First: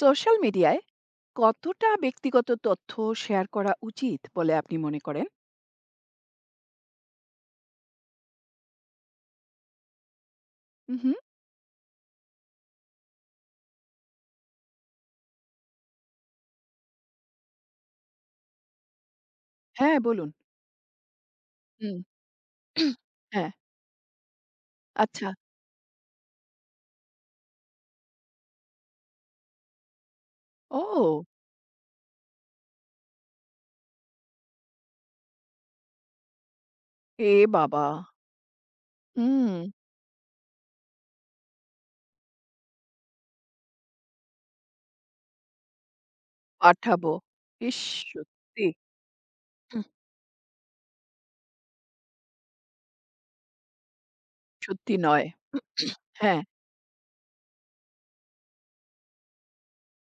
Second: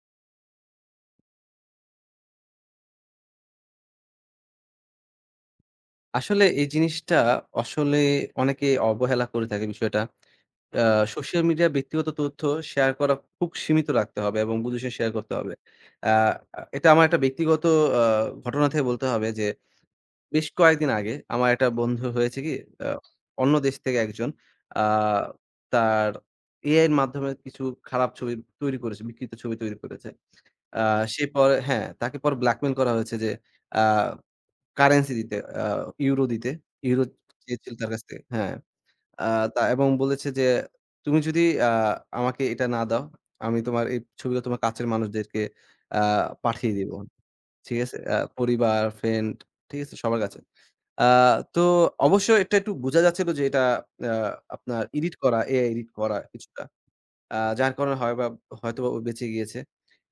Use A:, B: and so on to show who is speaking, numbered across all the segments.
A: Social মিডিয়ায় কতটা ব্যক্তিগত তথ্য শেয়ার করা উচিত বলে আপনি মনে করেন?
B: আসলে এই জিনিসটা আসলে অনেকে অবহেলা করে থাকে বিষয়টা।
A: হু,
B: হুম।
A: হু।
B: সোশ্যাল মিডিয়া ব্যক্তিগত তথ্য শেয়ার করা খুব সীমিত রাখতে হবে এবং বুঝে শেয়ার করতে হবে। আ এটা আমার একটা ব্যক্তিগত আ ঘটনা থেকে বলতে হবে যে,
A: হ্যাঁ, বলুন।
B: বেশ কয়েকদিন আগে আমার একটা
A: হুম।
B: বন্ধু হয়েছে কি আ
A: হ্যাঁ,
B: অন্য দেশ থেকে একজন আ
A: আচ্ছা।
B: তার AI এর মাধ্যমে কিছু খারাপ ছবি তৈরি করেছে, বিকৃত ছবি তৈরি করেছে। আ সে
A: ও!
B: পরে হ্যাঁ, তাকে পরে ব্ল্যাকমেইল করা হয়েছে যে আ কারেন্সি দিতে ইউরো দিতে। ইউরো
A: এ
B: চেয়েছিল
A: বাবা!
B: তার কাছ থেকে হ্যাঁ। আ
A: হুম,
B: তা এবং বলেছে যে, "তুমি যদি আ আমাকে এটা না দাও, আমি তোমার এই ছবিটা তোমার কাছের মানুষদেরকে আ পাঠিয়ে দিব।"
A: পাঠাবো।
B: ঠিক
A: ইস!
B: আছে?
A: সত্যি,
B: পরিবার, ফ্রেন্ড, ঠিক আছে? সবার কাছে। আ তো অবশ্য এটা একটু বোঝা যাচ্ছিল যে এটা আ আপনার
A: সত্যি
B: এডিট
A: নয়।
B: করা, এআই এডিট করা
A: হ্যাঁ,
B: কিছুটা। যার কারণে হয় বা হয়তোবা ও বেঁচে গিয়েছে।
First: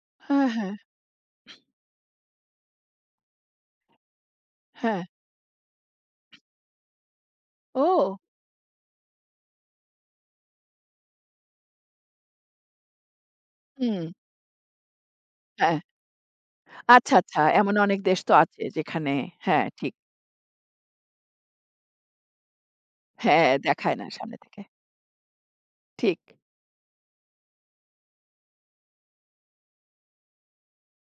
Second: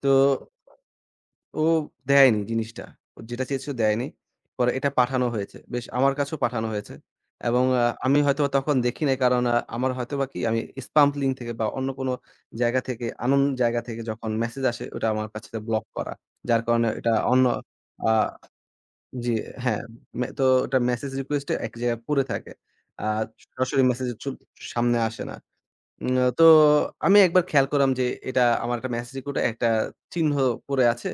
B: তো
A: হ্যাঁ, হ্যাঁ,
B: ও দেয়নি জিনিসটা। ও যেটা চেয়েছিল দেয়নি। পরে এটা
A: হ্যাঁ।
B: পাঠানো হয়েছে। বেশ আমার কাছেও পাঠানো হয়েছে। এবং
A: ও!
B: আমি হয়তোবা তখন দেখি নাই কারণ আমার হয়তোবা কি আমি স্পাম লিঙ্ক থেকে বা অন্য কোনো জায়গা থেকে আনন জায়গা থেকে
A: হুম,
B: যখন মেসেজ আসে ওটা আমার কাছে
A: হ্যাঁ।
B: ব্লক করা। যার কারণে এটা
A: আচ্ছা, আচ্ছা।
B: অন্য
A: এমন অনেক
B: আ
A: দেশ তো আছে যেখানে
B: জি,
A: হ্যাঁ,
B: হ্যাঁ,
A: ঠিক।
B: মে তো ওটা মেসেজ রিকোয়েস্ট এ এক জায়গায় পড়ে থাকে। আ
A: হ্যাঁ,
B: সরাসরি
A: দেখায় না
B: মেসেজ চুল
A: সামনে থেকে।
B: সামনে আসে না। উম
A: ঠিক,
B: আ তো আমি একবার খেয়াল করলাম যে এটা আমার একটা মেসেজ কোডে একটা চিহ্ন পড়ে আছে।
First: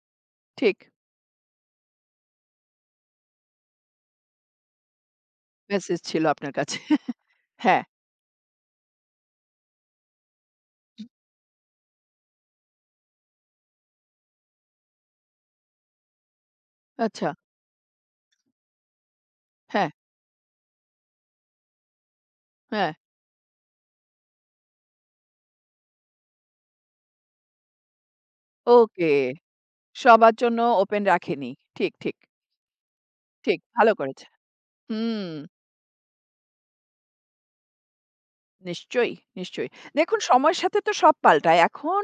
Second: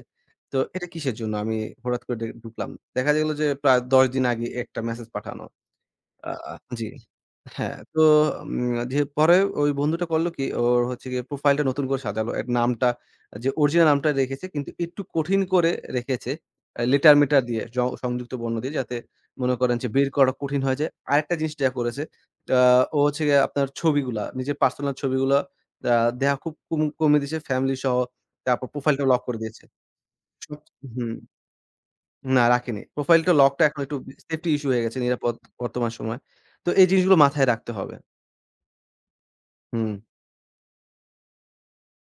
B: তো
A: ঠিক।
B: এটা কিসের জন্য? আমি হঠাৎ করে ডে ঢুকলাম। দেখা গেল যে প্রায় ১০ দিন আগে একটা মেসেজ পাঠানো।
A: মেসেজ ছিল
B: আ
A: আপনার কাছে।
B: জি। হ্যাঁ,
A: হ্যাঁ,
B: তো যে পরে ওই বন্ধুটা করলো কি ওর হচ্ছে গিয়ে প্রোফাইলটা নতুন করে সাজালো। এর নামটা যে অরিজিনাল নামটা রেখেছে কিন্তু একটু কঠিন করে রেখেছে।
A: আচ্ছা।
B: লেটার-মেটার দিয়ে জ সংযুক্ত বর্ণ দিয়ে যাতে মনে করেন যে
A: হ্যাঁ,
B: বের করা কঠিন হয়ে যায়। আরেকটা জিনিস যা করেছে, আ
A: হ্যাঁ।
B: ও হচ্ছে গিয়ে আপনার ছবিগুলা নিজের পার্সোনাল ছবিগুলা আ দেয়া খুব কম কমিয়ে দিয়েছে ফ্যামিলি সহ, তারপর প্রোফাইলটা
A: ওকে।
B: লক করে দিয়েছে।
A: সবার
B: সব
A: জন্য ওপেন
B: হুম।
A: রাখেনি। ঠিক, ঠিক,
B: না রাখিনি। প্রোফাইলটা
A: ঠিক।
B: লকটা এখন
A: ভালো
B: একটু
A: করেছে।
B: সেফটি ইস্যু হয়ে গেছে,
A: হুম।
B: নিরাপদ বর্তমান সময়। তো এই জিনিসগুলো মাথায় রাখতে হবে।
A: নিশ্চয়ই, নিশ্চয়ই।
B: হুম,
A: দেখুন সময়ের সাথে তো সব পাল্টায়। এখন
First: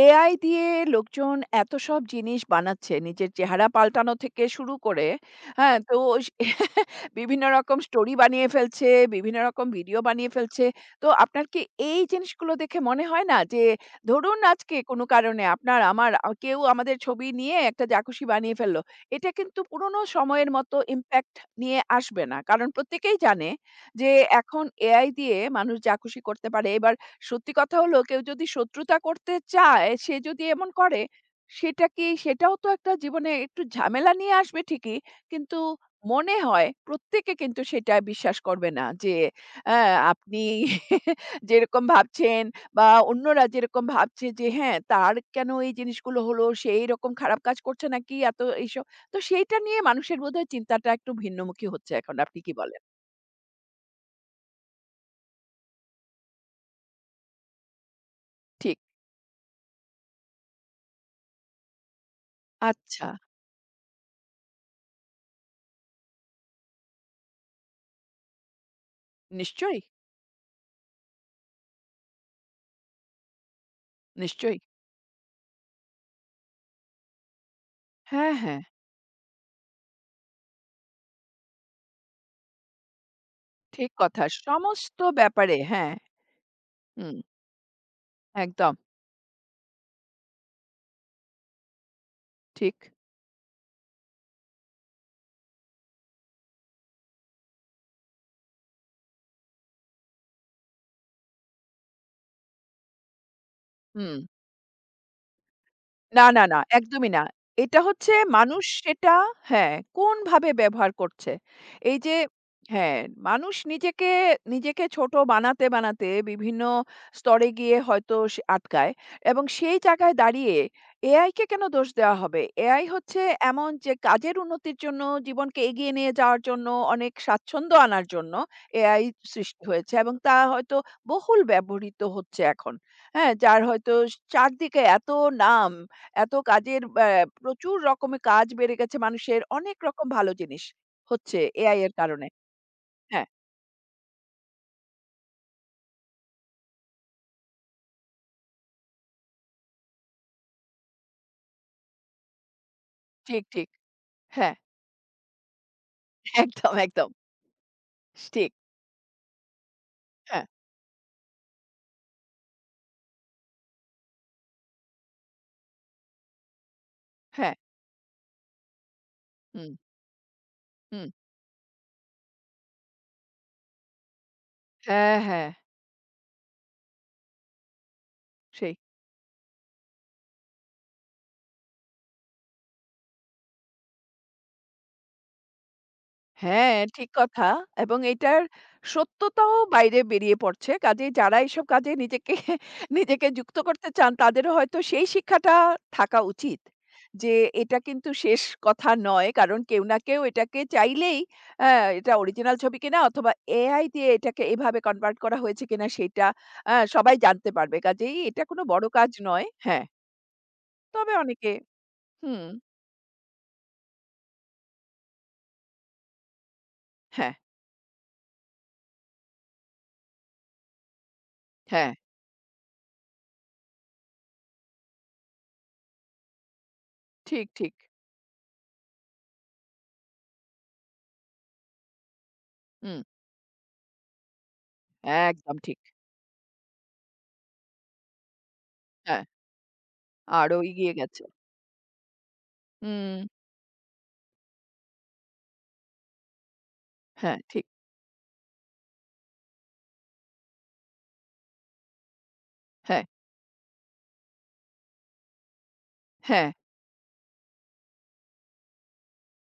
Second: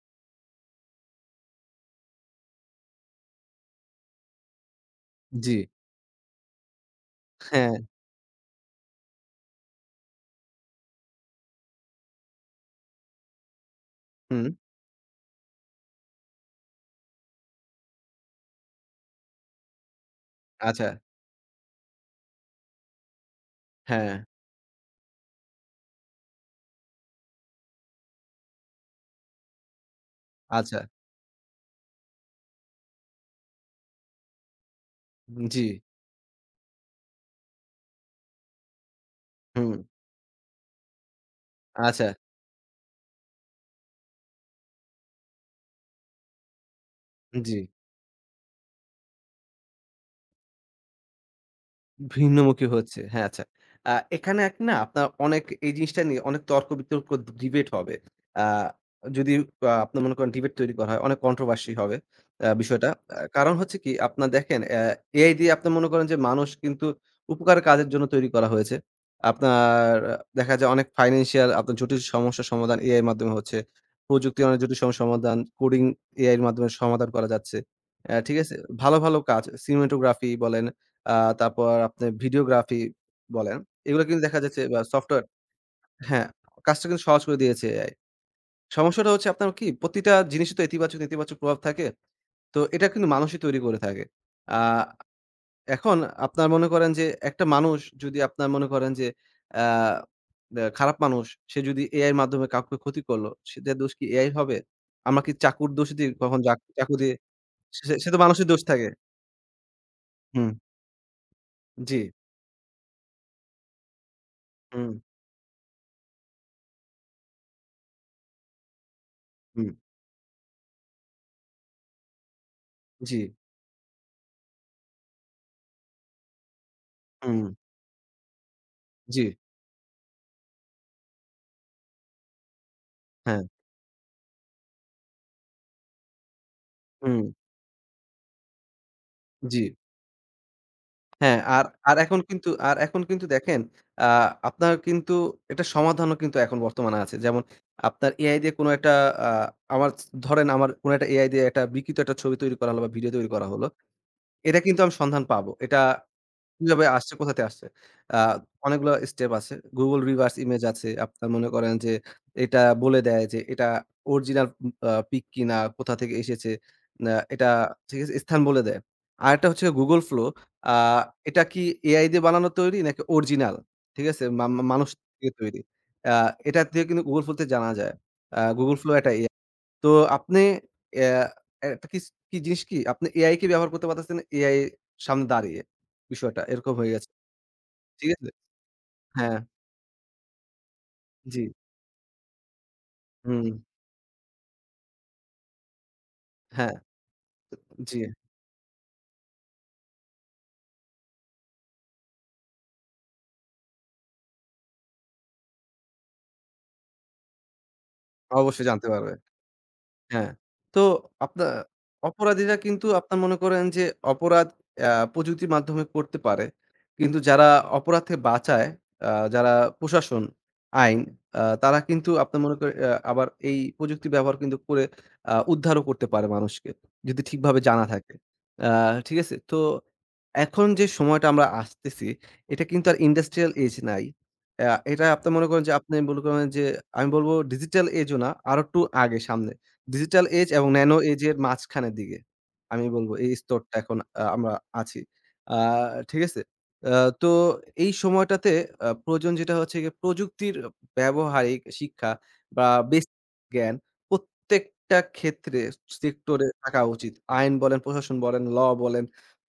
A: AI দিয়ে লোকজন এত সব জিনিস বানাচ্ছে। নিজের চেহারা পাল্টানো থেকে শুরু করে,
B: জি।
A: হ্যাঁ? তো স বিভিন্ন
B: হ্যাঁ,
A: রকম স্টোরি বানিয়ে ফেলছে, বিভিন্ন রকম ভিডিও বানিয়ে ফেলছে। তো আপনার কি এই জিনিসগুলো দেখে মনে হয় না যে ধরুন
B: হুম,
A: আজকে কোনো কারণে আপনার আমার কেউ আমাদের ছবি নিয়ে একটা যা খুশি বানিয়ে ফেলল। এটা কিন্তু পুরনো সময়ের মতো
B: আচ্ছা,
A: ইমপ্যাক্ট নিয়ে আসবে না। কারণ প্রত্যেকেই জানে যে
B: হ্যাঁ,
A: এখন এআই দিয়ে মানুষ যা খুশি করতে পারে। এবার সত্যি কথা হলো কেউ যদি শত্রুতা করতে চায়, সে যদি এমন
B: আচ্ছা,
A: করে, সেটা কি সেটাও তো একটা জীবনে একটু ঝামেলা নিয়ে আসবে ঠিকই। কিন্তু
B: জি,
A: মনে হয় প্রত্যেকে কিন্তু সেটা বিশ্বাস করবে না যে
B: হুম,
A: অ্যা আপনি যেরকম
B: আচ্ছা,
A: ভাবছেন বা অন্যরা যেরকম ভাবছে যে হ্যাঁ, তার কেন এই জিনিসগুলো হলো? সে এইরকম খারাপ
B: জি।
A: কাজ করছে নাকি এত এইসব। তো সেইটা নিয়ে মানুষের বোধহয় চিন্তাটা একটু ভিন্নমুখী হচ্ছে এখন। আপনি কি
B: ভিন্নমুখী
A: বলেন?
B: হচ্ছে। হ্যাঁ, আচ্ছা। এখানে এক না আপনার অনেক এই জিনিসটা নিয়ে অনেক তর্ক-বিতর্ক ডিবেট হবে। আ
A: ঠিক।
B: যদি আপনার মনে করেন ডিবেট তৈরি করা হয়, অনেক কন্ট্রোভার্সি হবে বিষয়টা।
A: আচ্ছা,
B: কারণ হচ্ছে কি আপনার দেখেন, এআই দিয়ে আপনি মনে করেন যে মানুষ কিন্তু উপকারের কাজের জন্য তৈরি করা হয়েছে।
A: নিশ্চয়ই,
B: আপনার আহ, দেখা যায় অনেক ফাইন্যান্সিয়াল আপনার জটিল সমস্যার সমাধান এআই এর মাধ্যমে হচ্ছে। প্রযুক্তির
A: নিশ্চয়ই।
B: অনেক জটিল সমস্যার সমাধান, কোডিং এআই এর মাধ্যমে সমাধান করা যাচ্ছে।
A: হ্যাঁ,
B: ঠিক আছে?
A: হ্যাঁ,
B: ভালো, ভালো কাজ, সিনেমাটোগ্রাফি বলেন, আ তারপর আপনি ভিডিওগ্রাফি বলেন।
A: ঠিক
B: এগুলো কিন্তু
A: কথা।
B: দেখা যাচ্ছে, বা
A: সমস্ত
B: সফটওয়্যার,
A: ব্যাপারে হ্যাঁ,
B: হ্যাঁ, কাজটা কিন্তু
A: হুম,
B: সহজ করে দিয়েছে এআই।
A: একদম
B: সমস্যাটা হচ্ছে আপনার কি প্রতিটা জিনিসই তো ইতিবাচক, নেতিবাচক প্রভাব থাকে। তো
A: ঠিক।
B: এটা কিন্তু মানুষই তৈরি করে থাকে। আ এখন আপনার মনে করেন যে একটা মানুষ যদি আপনার মনে করেন যে আ ব্যা খারাপ মানুষ, সে যদি এআইয়ের মাধ্যমে কাউকে ক্ষতি করলো, সেটার দোষ কি
A: হুম।
B: এআইর হবে? আমরা কি চাকুর দোষ দিই
A: না,
B: কখন
A: না,
B: যাক
A: না,
B: চাকু
A: একদমই
B: দিয়ে,
A: না। এটা
B: সে সে
A: হচ্ছে
B: তো মানুষের দোষ
A: মানুষ
B: থাকে।
A: সেটা হ্যাঁ, কোনভাবে
B: হুম,
A: ব্যবহার করছে।
B: জি,
A: এই যে হ্যাঁ, মানুষ নিজেকে, নিজেকে
B: হুম,
A: ছোট বানাতে, বানাতে বিভিন্ন স্তরে গিয়ে হয়তো সে আটকায় এবং
B: হুম,
A: সেই জায়গায় দাঁড়িয়ে এআই কে কেন দোষ দেওয়া হবে? এআই
B: জি,
A: হচ্ছে এমন যে কাজের উন্নতির জন্য, জীবনকে এগিয়ে নিয়ে যাওয়ার জন্য, অনেক
B: হুম,
A: স্বাচ্ছন্দ্য আনার জন্য এআই
B: জি।
A: সৃষ্টি হয়েছে এবং তা হয়তো বহুল ব্যবহৃত হচ্ছে এখন। হ্যাঁ,
B: হ্যাঁ,
A: যার হয়তো চারদিকে এত নাম এত কাজের
B: হুম,
A: প্রচুর রকমের কাজ বেড়ে গেছে মানুষের।
B: জি।
A: অনেক রকম ভালো জিনিস
B: হ্যাঁ,
A: হচ্ছে
B: আর
A: এআই এর
B: আর এখন
A: কারণে।
B: কিন্তু আর এখন কিন্তু
A: হ্যাঁ,
B: দেখেন, আ আপনার কিন্তু এটার সমাধানও কিন্তু এখন বর্তমানে আছে। যেমন আপনার এআই দিয়ে কোনো একটা আ আমার ধরেন আমার কোনো একটা এআই দিয়ে একটা বিকৃত একটা ছবি তৈরি করা হলো বা ভিডিও তৈরি
A: ঠিক,
B: করা হলো।
A: ঠিক। হ্যাঁ,
B: এটা কিন্তু আমি সন্ধান পাবো। এটা
A: একদম,
B: কিভাবে
A: একদম।
B: আসছে, কোথা থেকে আসছে? আ
A: ঠিক।
B: অনেকগুলা স্টেপ আছে। Google reverse
A: হ্যাঁ,
B: image আছে। আপনার মনে করেন যে এটা বলে দেয় যে এটা অরিজিনাল উম আ পিক কিনা, কোথা থেকে এসেছে। না এটা
A: হ্যাঁ।
B: ঠিক আছে? স্থান বলে দেয়। আরেকটা হচ্ছে
A: হুম,
B: Google Flow, আ
A: হুম।
B: এটা কি AI দিয়ে বানানো তৈরি নাকি অরিজিনাল? ঠিক আছে? মা মা মানুষ
A: হ্যাঁ,
B: দিয়ে
A: হ্যাঁ।
B: তৈরি। আ এটা দিয়ে কিন্তু Google Flow তে জানা যায়।
A: সেই।
B: Google Flow একটা AI। তো আপনি অ্যা একটা কিস কি জিনিস কি আপনি এআই কে ব্যবহার করতে পারতেছেন এআই সামনে দাঁড়িয়ে। বিষয়টা এরকম
A: হ্যাঁ,
B: হয়ে গেছে।
A: ঠিক কথা। এবং
B: ঠিক আছে?
A: এটার
B: হ্যাঁ,
A: সত্যতাও বাইরে বেরিয়ে পড়ছে। কাজেই যারা
B: জি।
A: এসব কাজে নিজেকে নিজেকে
B: হুম,
A: যুক্ত করতে চান তাদেরও হয়তো সেই শিক্ষাটা থাকা উচিত।
B: হ্যাঁ,
A: যে এটা
B: জি।
A: কিন্তু শেষ কথা নয়। কারণ কেউ না কেউ এটাকে চাইলেই আ এটা অরিজিনাল ছবি কিনা অথবা AI দিয়ে এটাকে এভাবে কনভার্ট করা হয়েছে কিনা সেটা সবাই জানতে পারবে। কাজেই এটা কোনো
B: অবশ্যই জানতে
A: বড় কাজ
B: পারবে।
A: নয়। হ্যাঁ,
B: হ্যাঁ, তো
A: তবে
B: আপনা
A: অনেকে হুম,
B: অপরাধীরা কিন্তু আপনার মনে করেন যে অপরাধ প্রযুক্তির মাধ্যমে করতে পারে। কিন্তু
A: হ্যাঁ,
B: যারা অপরাধ থেকে বাঁচায়, যারা প্রশাসন, আইন, তারা
A: হ্যাঁ,
B: কিন্তু আপনার মনে করেন আবার এই প্রযুক্তি ব্যবহার কিন্তু করে উদ্ধারও করতে পারে মানুষকে। যদি
A: ঠিক,
B: ঠিকভাবে
A: ঠিক।
B: জানা থাকে। আ ঠিক আছে? তো এখন যে সময়টা আমরা আসতেছি, এটা কিন্তু আর
A: হুম,
B: ইন্ডাস্ট্রিয়াল এজ নাই। এটা আপনি মনে
A: একদম
B: করেন যে
A: ঠিক।
B: আমি বলব ডিজিটাল এজও না, আরো একটু আগে
A: হ্যাঁ।
B: সামনে। ডিজিটাল এজ
A: আরো
B: এবং
A: এগিয়ে
B: ন্যানো এজ
A: গেছে।
B: এর মাঝখানের দিকে। আমি বলব
A: হুম,
B: এই স্তরটা এখন আমরা আছি। আ ঠিক আছে? আ তো
A: হ্যাঁ, ঠিক।
B: এই সময়টাতে প্রয়োজন যেটা হচ্ছে গিয়ে প্রযুক্তির ব্যবহারিক শিক্ষা বা
A: হ্যাঁ,
B: বেসিক জ্ঞান প্রত্যেকটা ক্ষেত্রে সেক্টরে
A: হ্যাঁ,
B: থাকা উচিত। আইন বলেন, প্রশাসন বলেন, ল বলেন,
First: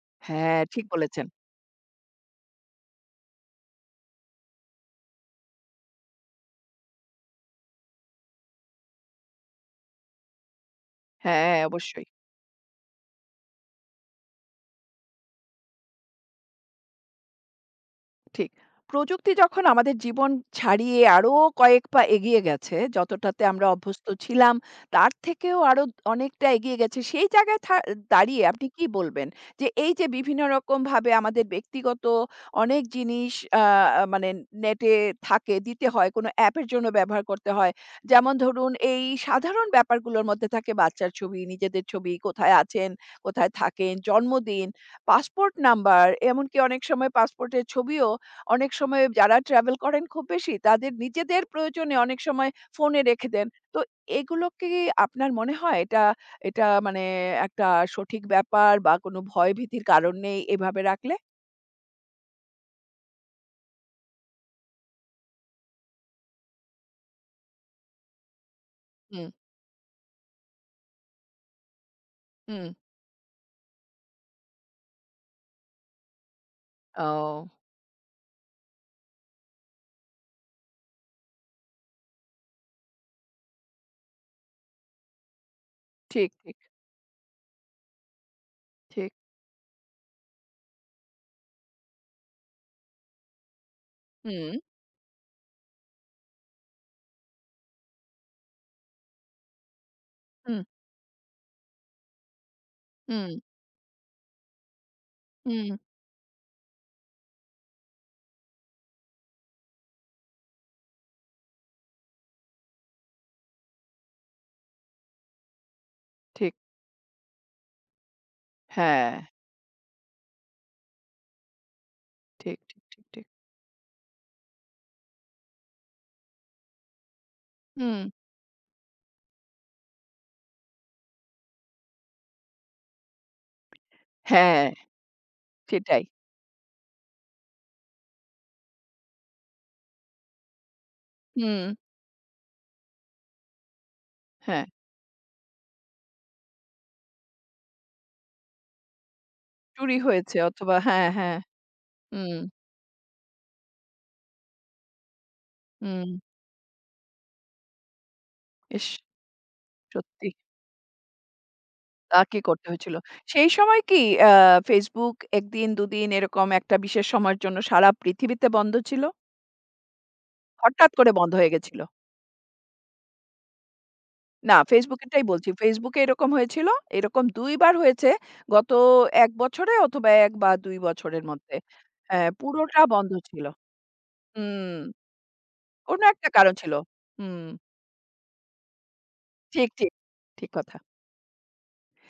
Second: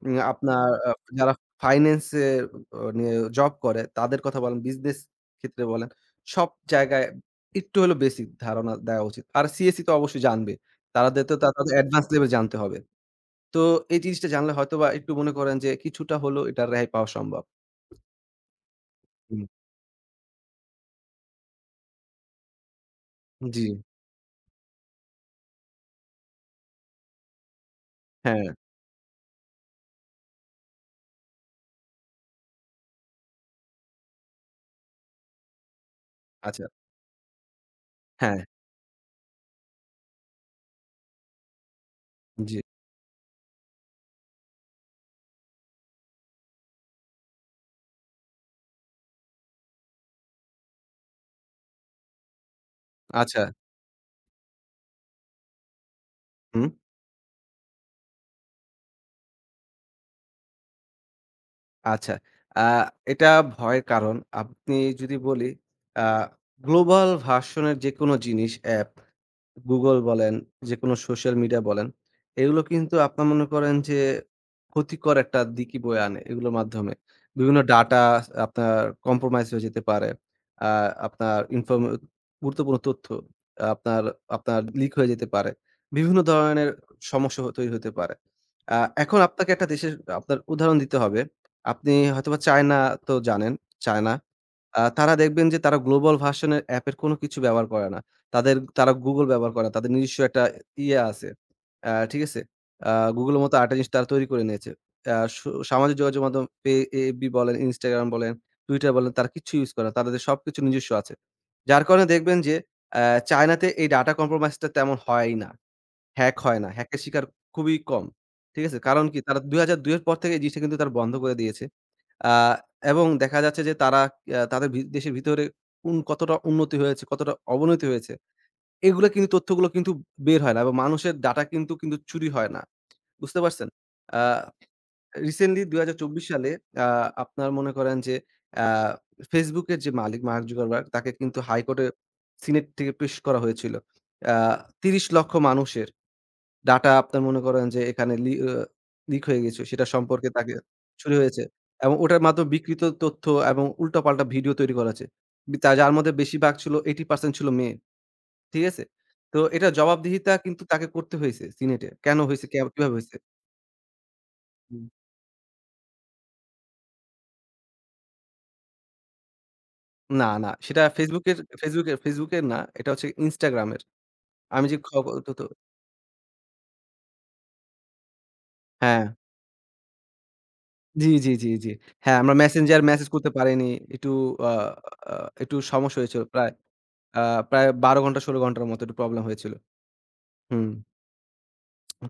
A: হ্যাঁ,
B: আপনার
A: ঠিক বলেছেন।
B: যারা ফাইন্যান্স এ নিয়ে জব করে তাদের কথা বলেন, বিজনেস ক্ষেত্রে বলেন, সব জায়গায় একটু হলেও বেসিক ধারণা দেওয়া উচিত। আর সিএসই তো অবশ্যই জানবে। তাদের তো
A: হ্যাঁ,
B: তারা অ্যাডভান্স
A: অবশ্যই।
B: লেভেল জানতে হবে। তো এই জিনিসটা জানলে হয়তোবা একটু মনে করেন যে কিছুটা হলেও এটা রেহাই পাওয়া সম্ভব।
A: ঠিক। প্রযুক্তি
B: হুম,
A: যখন আমাদের জীবন ছাড়িয়ে আরো কয়েক পা এগিয়ে গেছে, যতটাতে
B: জি,
A: আমরা অভ্যস্ত ছিলাম, তার থেকেও আরো অনেকটা এগিয়ে গেছে। সেই জায়গায় দাঁড়িয়ে
B: হ্যাঁ,
A: আপনি কি বলবেন? যে এই যে বিভিন্ন রকমভাবে আমাদের ব্যক্তিগত অনেক জিনিস আ মানে নেটে থাকে, দিতে হয়, কোনো
B: আচ্ছা,
A: অ্যাপের জন্য ব্যবহার করতে হয়। যেমন
B: হ্যাঁ,
A: ধরুন এই সাধারণ ব্যাপারগুলোর মধ্যে থাকে বাচ্চার ছবি, নিজেদের ছবি, কোথায়
B: জি,
A: আছেন, কোথায় থাকেন, জন্মদিন, পাসপোর্ট নাম্বার, এমনকি অনেক সময় পাসপোর্টের ছবিও অনেক সময় যারা ট্রাভেল করেন খুব বেশি, তাদের নিজেদের প্রয়োজনে অনেক সময় ফোনে রেখে
B: আচ্ছা,
A: দেন। তো এগুলো কি আপনার মনে হয় এটা এটা
B: হুম,
A: মানে একটা সঠিক ব্যাপার বা কোনো ভয়ভীতির কারণ নেই এভাবে রাখলে?
B: আচ্ছা। আ এটা ভয়ের কারণ। আপনি যদি বলি, আ গ্লোবাল ভার্সন এর যেকোনো জিনিস অ্যাপ,
A: হুম,
B: Google বলেন, যেকোনো সোশ্যাল মিডিয়া বলেন, এগুলো
A: হুম।
B: কিন্তু আপনার মনে করেন যে ক্ষতিকর একটা দিকই বয়ে আনে এগুলোর মাধ্যমে।
A: ও
B: বিভিন্ন ডাটা আপনার compromise হয়ে যেতে পারে। আ আপনার ইনফর্ম গুরুত্বপূর্ণ তথ্য আপনার আপনার লিক হয়ে যেতে পারে। বিভিন্ন
A: ঠিক, ঠিক,
B: ধরনের সমস্যা হ তৈরি হতে পারে। আ
A: ঠিক।
B: এখন আপনাকে একটা দেশের আপনার উদাহরণ দিতে হবে। আপনি হয়তোবা চায়না তো জানেন, চায়না,
A: হুম,
B: তারা দেখবেন যে তারা গ্লোবাল ভার্সন এর অ্যাপের কোনো কিছু ব্যবহার করে না। তাদের তারা Google ব্যবহার করে না। তাদের নিজস্ব একটা
A: হুম,
B: ইয়ে আছে। ঠিক আছে? আ
A: হুম,
B: Google এর মতো আরেকটা জিনিস তারা তৈরি করে নিয়েছে। আ সু
A: হুম,
B: সামাজিক যোগাযোগ মাধ্যম পে FB বলেন, Instagram বলেন, Twitter বলেন, তারা কিচ্ছু ইউজ করে না। তাদের সবকিছু নিজস্ব আছে। যার কারণে দেখবেন যে অ্যা চায়নাতে এই ডাটা কম্প্রোমাইজ টা তেমন হয়ই না। হ্যাক
A: ঠিক।
B: হয় না। হ্যাকের শিকার খুবই কম। ঠিক আছে? কারণ
A: হ্যাঁ,
B: কি? তারা ২০০২ এর পর থেকে এই জিনিসটা কিন্তু তারা বন্ধ করে দিয়েছে। আ
A: ঠিক, ঠিক, ঠিক,
B: এবং
A: ঠিক।
B: দেখা যাচ্ছে যে তারা তাদের ভি দেশের ভিতরে উন কতটা উন্নতি হয়েছে, কতটা অবনতি
A: হুম,
B: হয়েছে, এগুলা কিন্তু তথ্যগুলো কিন্তু বের হয় না এবং মানুষের ডাটা কিন্তু চুরি হয় না। বুঝতে পারছেন? আ
A: হ্যাঁ,
B: রিসেন্টলি
A: সেটাই।
B: ২০২৪ সালে আ আপনার মনে করেন যে আ Facebook এর যে মালিক মার্ক জুকারবার্গ, তাকে কিন্তু
A: হুম,
B: হাইকোর্টে সিনেট থেকে পেশ করা হয়েছিল। আ
A: হ্যাঁ।
B: ৩০ লক্ষ মানুষের ডাটা আপনার মনে করেন যে এখানে লি আ লিক হয়ে গেছে। সেটা
A: চুরি
B: সম্পর্কে
A: হয়েছে
B: তাকে
A: অথবা হ্যাঁ,
B: চুরি
A: হ্যাঁ।
B: হয়েছে এবং ওটার
A: হুম,
B: মাধ্যমে বিকৃত তথ্য এবং উল্টাপাল্টা ভিডিও তৈরি করা হয়েছে। বি তা যার
A: হুম।
B: মধ্যে বেশিরভাগ ছিল 80% ছিল মেয়ে। ঠিক আছে?
A: ইস!
B: তো এটা
A: সত্যি।
B: জবাবদিহিতা কিন্তু তাকে করতে হইছে সিনেটে। কেন
A: তাকে
B: হইছে? কে
A: করতে
B: কিভাবে
A: হয়েছিল।
B: হইছে?
A: সেই সময় কি আ
B: হুম।
A: Facebook ১ দিন, ২ দিন এরকম একটা বিশেষ সময়ের জন্য সারা পৃথিবীতে বন্ধ ছিল।
B: না, না, সেটা
A: হঠাৎ করে বন্ধ হয়ে গেছিল।
B: Facebook এর না। এটা হচ্ছে Instagram এর।
A: না
B: আমি যে খ
A: Facebook এরটাই
B: তো তো
A: বলছি। Facebook এ এরকম হয়েছিল। এরকম ২ বার হয়েছে গত
B: হ্যাঁ।
A: ১ বছরে অথবা ১ বা ২
B: জি,
A: বছরের
B: জি, জি,
A: মধ্যে।
B: জি। হ্যাঁ,
A: হ্যাঁ,
B: আমরা মেসেঞ্জার
A: পুরোটা
B: মেসেজ
A: বন্ধ
B: করতে
A: ছিল।
B: পারিনি। একটু আ
A: হুম,
B: আ একটু সমস্যা
A: কোনো
B: হয়েছিল।
A: একটা কারণ ছিল।
B: আ
A: হুম,
B: প্রায় ১২ ঘন্টা ১৬ ঘন্টার মতো একটু প্রবলেম হয়েছিল।
A: ঠিক, ঠিক, ঠিক
B: হুম।
A: কথা।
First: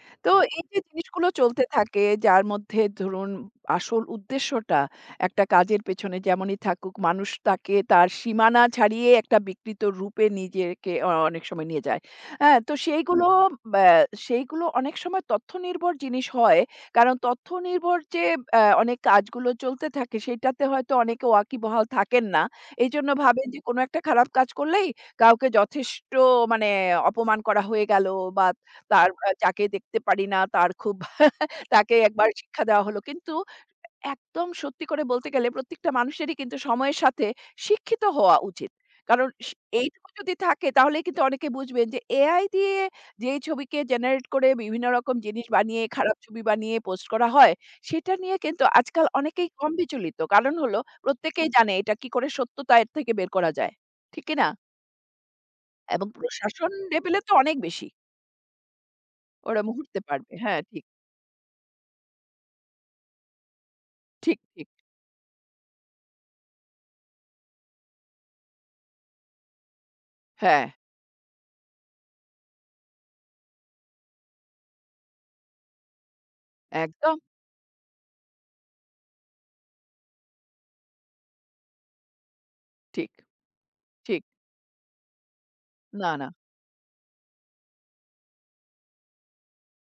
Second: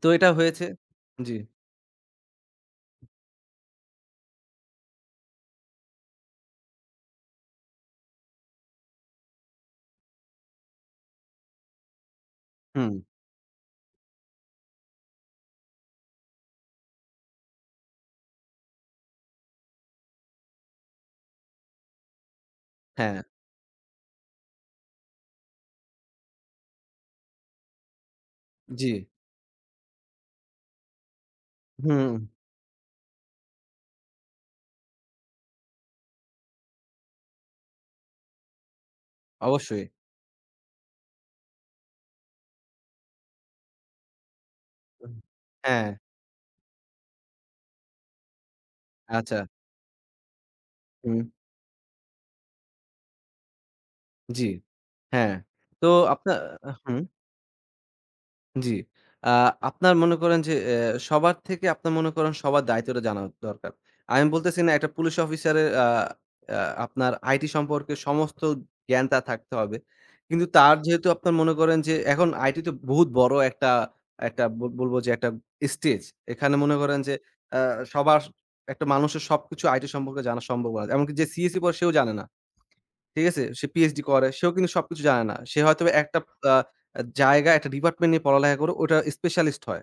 B: তো এটা
A: তো এই
B: হয়েছে
A: যে জিনিসগুলো
B: জি।
A: চলতে থাকে যার মধ্যে ধরুন আসল উদ্দেশ্যটা একটা কাজের পেছনে যেমনই থাকুক মানুষ তাকে তার সীমানা ছাড়িয়ে একটা বিকৃত রূপে নিজেকে অনেক সময় নিয়ে যায় হ্যাঁ তো
B: হুম,
A: সেইগুলো বা, সেইগুলো অনেক সময় তথ্য নির্ভর জিনিস হয় কারণ তথ্য নির্ভর যে অনেক কাজগুলো চলতে থাকে সেটাতে হয়তো অনেকে ওয়াকিবহাল থাকেন না এই জন্য
B: হ্যাঁ,
A: ভাবেন যে কোনো একটা খারাপ কাজ করলেই কাউকে যথেষ্ট মানে অপমান করা হয়ে গেল বা
B: জি।
A: তার যাকে দেখতে পারি না তার খুব তাকে
B: হুম,
A: একবার শিক্ষা দেওয়া হলো। কিন্তু একদম সত্যি করে বলতে গেলে প্রত্যেকটা মানুষেরই কিন্তু সময়ের সাথে শিক্ষিত হওয়া উচিত। কারণ
B: অবশ্যই।
A: এইটুকু যদি থাকে তাহলেই কিন্তু অনেকে বুঝবেন যে AI দিয়ে যেই ছবিকে জেনারেট করে বিভিন্ন রকম জিনিস বানিয়ে,
B: হ্যাঁ,
A: খারাপ ছবি বানিয়ে পোস্ট করা হয়, সেটা নিয়ে কিন্তু আজকাল
B: আচ্ছা।
A: অনেকেই কম বিচলিত। কারণ হলো
B: হুম,
A: প্রত্যেকেই জানে এটা কি করে সত্যতা এর থেকে বের করা যায়। ঠিক কি
B: জি।
A: না?
B: হ্যাঁ। তো
A: এবং
B: আপনার
A: প্রশাসন
B: হুম।
A: লেভেলে তো অনেক বেশি।
B: জি। আ
A: ওরা
B: আপনার
A: মুহূর্তে
B: মনে
A: পারবে।
B: করেন যে
A: হ্যাঁ, ঠিক।
B: সবার থেকে আপনার মনে করেন সবার দায়িত্বটা জানা দরকার। আমি
A: ঠিক,
B: বলতেছি
A: ঠিক।
B: না একটা পুলিশ অফিসারের আ আ আপনার আইটি সম্পর্কে সমস্ত জ্ঞান তার থাকতে হবে। কিন্তু
A: হ্যাঁ,
B: তার যেহেতু আপনার মনে করেন যে এখন আইটি তো বহুত বড় একটা, একটা ব বলব যে একটা স্টেজ। এখানে মনে করেন যে
A: একদম
B: আ সবার, একটা মানুষের সবকিছু আইটি সম্পর্কে জানা সম্ভব না। এমনকি যে সিএসই পড়ে সেও জানে না।
A: ঠিক,
B: ঠিক আছে? সে পিএইচডি
A: ঠিক।
B: করে। সেও কিন্তু সবকিছু জানে না। সে হয়তোবা
A: না,
B: একটা
A: না।
B: আ জায়গা, একটা ডিপার্টমেন্ট নিয়ে পড়ালেখা করে ওটার স্পেশালিস্ট হয়।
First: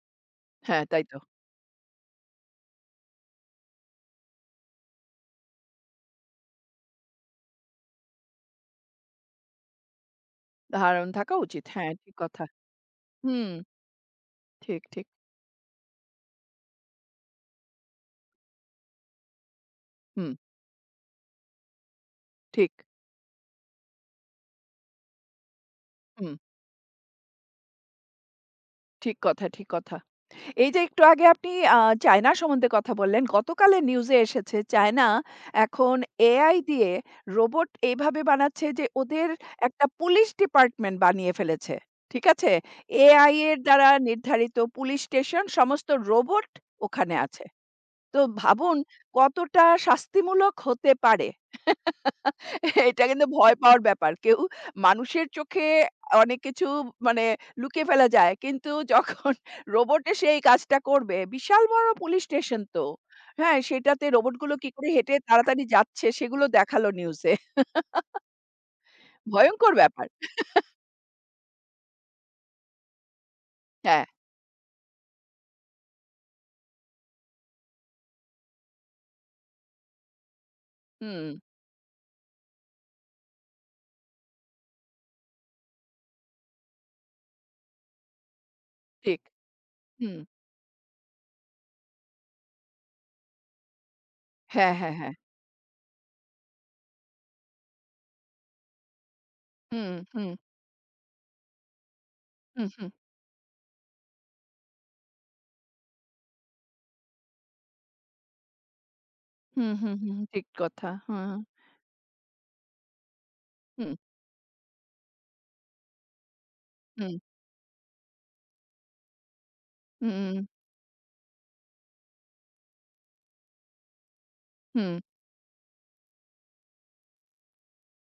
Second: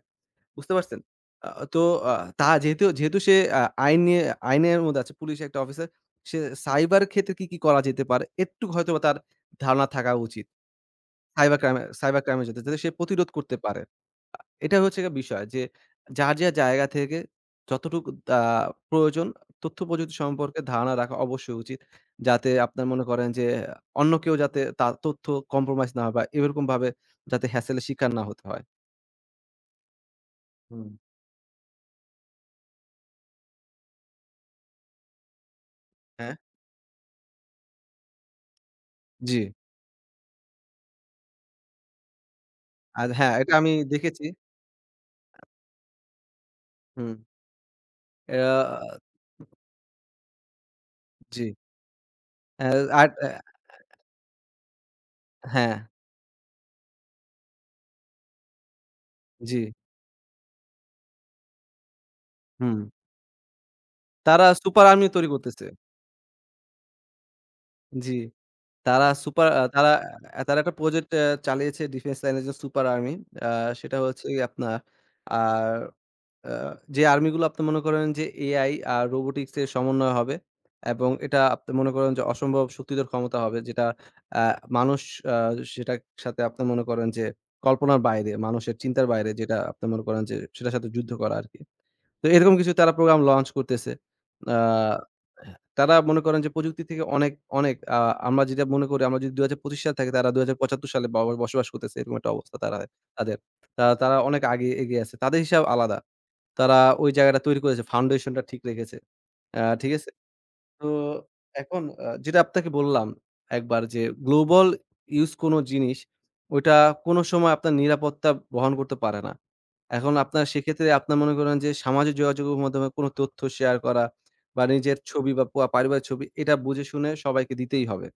B: বুঝতে
A: হ্যাঁ,
B: পারছেন?
A: তাই তো।
B: আ তো আ তা যেহেতু সে আইন নিয়ে, আইনের মধ্যে আছে, পুলিশ একটা অফিসার। সে সাইবার ক্ষেত্রে কি করা যেতে পারে? একটু হয়তোবা তার ধারণা থাকা উচিত।
A: ধারণ থাকা
B: সাইবার
A: উচিত।
B: ক্রাইম এ,
A: হ্যাঁ, ঠিক
B: সাইবার ক্রাইম
A: কথা।
B: এর যাতে সে প্রতিরোধ
A: হুম,
B: করতে পারে। এটা
A: ঠিক,
B: হচ্ছে
A: ঠিক।
B: গিয়ে বিষয় যে যার জায়গা থেকে যতটুকু আ প্রয়োজন তথ্য প্রযুক্তি
A: হুম,
B: সম্পর্কে ধারণা রাখা অবশ্যই উচিত। যাতে
A: ঠিক।
B: আপনার মনে করেন যে অন্য কেউ যাতে তার তথ্য compromise না হয় বা
A: হুম,
B: এরকমভাবে যাতে hassle এর শিকার না হতে হয়।
A: ঠিক কথা, ঠিক কথা। এই যে
B: হুম,
A: একটু আগে আপনি আ চায়না সম্বন্ধে কথা বললেন। গতকালের নিউজে এসেছে চায়না এখন
B: হ্যাঁ।
A: AI দিয়ে রোবট এইভাবে বানাচ্ছে যে ওদের
B: জি।
A: একটা পুলিশ ডিপার্টমেন্ট বানিয়ে ফেলেছে। ঠিক আছে?
B: আর হ্যাঁ,
A: AI
B: এটা
A: এর
B: আমি
A: দ্বারা
B: দেখেছি।
A: নির্ধারিত পুলিশ স্টেশন সমস্ত রোবট
B: হুম,
A: ওখানে আছে। তো
B: এরা
A: ভাবুন কতটা শাস্তিমূলক হতে পারে।
B: জি। অ্যা
A: এটা
B: আর
A: কিন্তু
B: অ্যা
A: ভয় পাওয়ার ব্যাপার। কেউ মানুষের চোখে
B: হ্যাঁ,
A: অনেক কিছু মানে লুকিয়ে ফেলা যায়। কিন্তু যখন
B: জি।
A: রোবট এসে এই কাজটা করবে, বিশাল বড় পুলিশ স্টেশন
B: হুম।
A: তো। হ্যাঁ, সেটাতে
B: তারা
A: রোবটগুলো কি
B: super
A: করে
B: army
A: হেঁটে
B: তৈরি
A: তাড়াতাড়ি
B: করতেছে।
A: যাচ্ছে সেগুলো দেখালো নিউজে।
B: জি। তারা সুপার
A: ভয়ংকর
B: তারা
A: ব্যাপার।
B: তারা একটা প্রজেক্ট এ চালিয়েছে ডিফেন্স লাইনের যে সুপার আর্মি। আ সেটা
A: হ্যাঁ,
B: হচ্ছে আপনার আর আ যে আর্মি গুলো আপনি মনে করেন যে এআই আর রোবোটিক্স এর সমন্বয় হবে এবং
A: হুম,
B: এটা আপনি মনে করেন যে অসম্ভব শক্তিধর ক্ষমতা হবে, যেটা আ মানুষ আ সেটার সাথে আপনি মনে করেন যে কল্পনার বাইরে, মানুষের চিন্তার
A: ঠিক।
B: বাইরে, যেটা আপনি মনে
A: হুম,
B: করেন যে সেটার সাথে যুদ্ধ করা আরকি। তো এরকম কিছু তারা প্রোগ্রাম লঞ্চ করতেছে। আ
A: হ্যাঁ, হ্যাঁ, হ্যাঁ।
B: তারা মনে করেন যে প্রযুক্তি থেকে অনেক আমরা যেটা মনে করি আমরা যদি ২০২৫
A: হুম,
B: সাল থাকি তারা
A: হুম,
B: ২০৭৫ সালে ব বসবাস করতেছে এরকম একটা অবস্থা
A: হুম,
B: তারা
A: হুম,
B: তাদের। তা তারা অনেক আগে এগিয়ে আছে। তাদের হিসাব আলাদা। তারা ওই জায়গাটা তৈরি করেছে। ফাউন্ডেশনটা ঠিক রেখেছে।
A: হুম,
B: ঠিক
A: হুম,
B: আছে?
A: হুম, ঠিক
B: তো
A: কথা। হুম,
B: এখন যেটা আপনাকে বললাম একবার
A: হুম,
B: যে গ্লোবাল ইউজ কোন জিনিস ওইটা
A: হুম,
B: কোন সময় আপনার নিরাপত্তা বহন করতে পারে না। এখন
A: হুম,
B: আপনার সেক্ষেত্রে আপনার মনে করেন যে সামাজিক যোগাযোগের মাধ্যমে কোন তথ্য শেয়ার করা বা
A: হুম,
B: নিজের ছবি বা পা পারিবারিক ছবি এটা বুঝে শুনে সবাইকে দিতেই হবে।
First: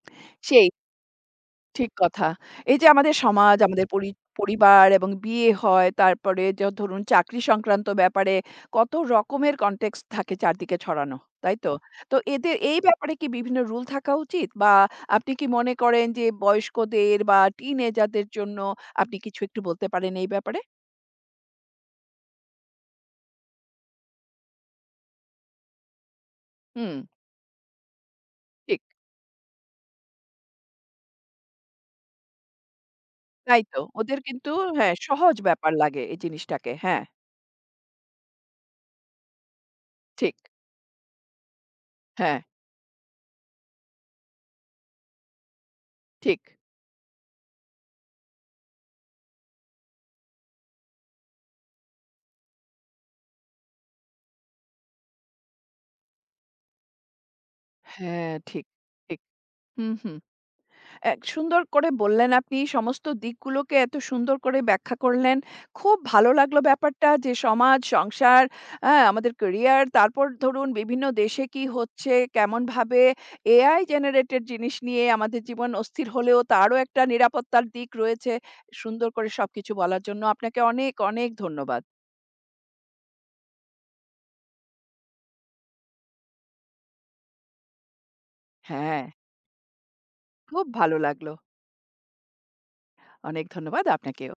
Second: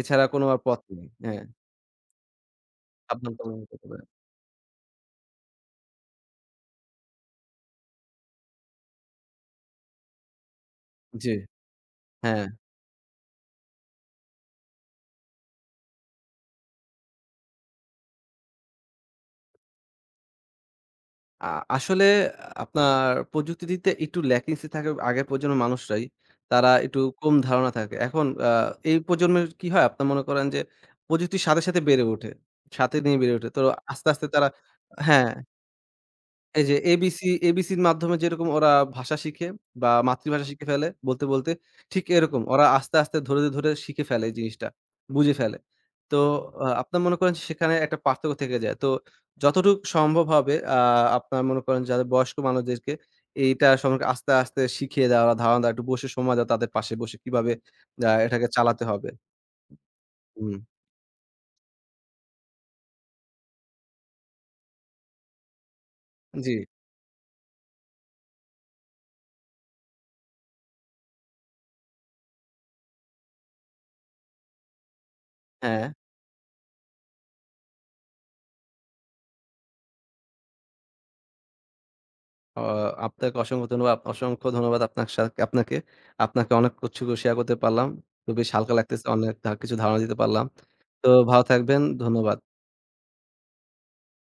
B: এছাড়া কোন আর
A: সেই।
B: পথ নেই। হ্যাঁ,
A: ঠিক কথা। এই যে আমাদের সমাজ,
B: সাবধানতামূলক হতে
A: আমাদের
B: পারে।
A: পরিবার এবং বিয়ে হয়, তারপরে ধরুন চাকরি সংক্রান্ত ব্যাপারে কত রকমের কনটেক্সট থাকে চারদিকে ছড়ানো,
B: জি,
A: তাই তো? তো
B: হ্যাঁ।
A: এদের এই ব্যাপারে কি বিভিন্ন রুল থাকা উচিত? বা আপনি কি মনে করেন যে বয়স্কদের বা টিনেজারদের জন্য আপনি কিছু একটু বলতে পারেন এই ব্যাপারে?
B: আ আসলে আপনার প্রযুক্তিতে একটু ল্যাকিংসি থাকে আগের প্রজন্মের মানুষরাই। তারা
A: হুম,
B: একটু কম ধারণা থাকে। এখন
A: ঠিক।
B: এই প্রজন্মের কি হয় আপনার মনে করেন যে প্রযুক্তির সাথে বেড়ে ওঠে। সাথে নিয়ে বেড়ে ওঠে। তো
A: তাই তো।
B: আস্তে,
A: ওদের
B: আস্তে তারা,
A: কিন্তু হ্যাঁ,
B: হ্যাঁ।
A: সহজ ব্যাপার লাগে এই
B: এই
A: জিনিসটাকে।
B: যে
A: হ্যাঁ,
B: এবিসি, এবিসির মাধ্যমে যেরকম ওরা ভাষা শিখে বা
A: ঠিক।
B: মাতৃভাষা শিখে ফেলে বলতে, বলতে, ঠিক
A: হ্যাঁ,
B: এরকম ওরা আস্তে, আস্তে ধরে, ধরে শিখে ফেলে এই জিনিসটা, বুঝে ফেলে। তো
A: ঠিক।
B: আপনার মনে করেন সেখানে একটা পার্থক্য থেকে যায়। তো যতটুক সম্ভব হবে আপনার মনে করেন যাদের বয়স্ক মানুষদেরকে এইটা সম্পর্কে আস্তে, আস্তে শিখিয়ে দেওয়া বা ধারণা দেওয়া, একটু বসে সময় দেওয়া তাদের পাশে বসে কিভাবে
A: হ্যাঁ,
B: এটাকে
A: ঠিক,
B: চালাতে হবে।
A: ঠিক। হুম, হুম।
B: হুম,
A: এক সুন্দর করে বললেন আপনি সমস্ত দিকগুলোকে এত সুন্দর করে ব্যাখ্যা করলেন। খুব ভালো
B: জি,
A: লাগলো ব্যাপারটা যে সমাজ, সংসার, হ্যাঁ? আমাদের ক্যারিয়ার তারপর ধরুন বিভিন্ন দেশে কি হচ্ছে, কেমনভাবে AI জেনারেটেড জিনিস নিয়ে আমাদের জীবন
B: হ্যাঁ।
A: অস্থির হলেও তারও একটা নিরাপত্তার দিক রয়েছে। সুন্দর করে সবকিছু বলার জন্য আপনাকে অনেক, অনেক ধন্যবাদ।
B: অ আপনাকে অসংখ্য ধন্যবাদ অসংখ্য ধন্যবাদ আপনার সা আপনাকে। আপনাকে অনেক কিছু শেয়ার করতে পারলাম। খুব বেশ হালকা
A: হ্যাঁ,
B: লাগতেছে। অনেক ধা- কিছু ধারণা দিতে পারলাম।
A: খুব ভালো
B: তো
A: লাগলো।
B: ভালো থাকবেন। ধন্যবাদ।
A: অনেক ধন্যবাদ আপনাকেও।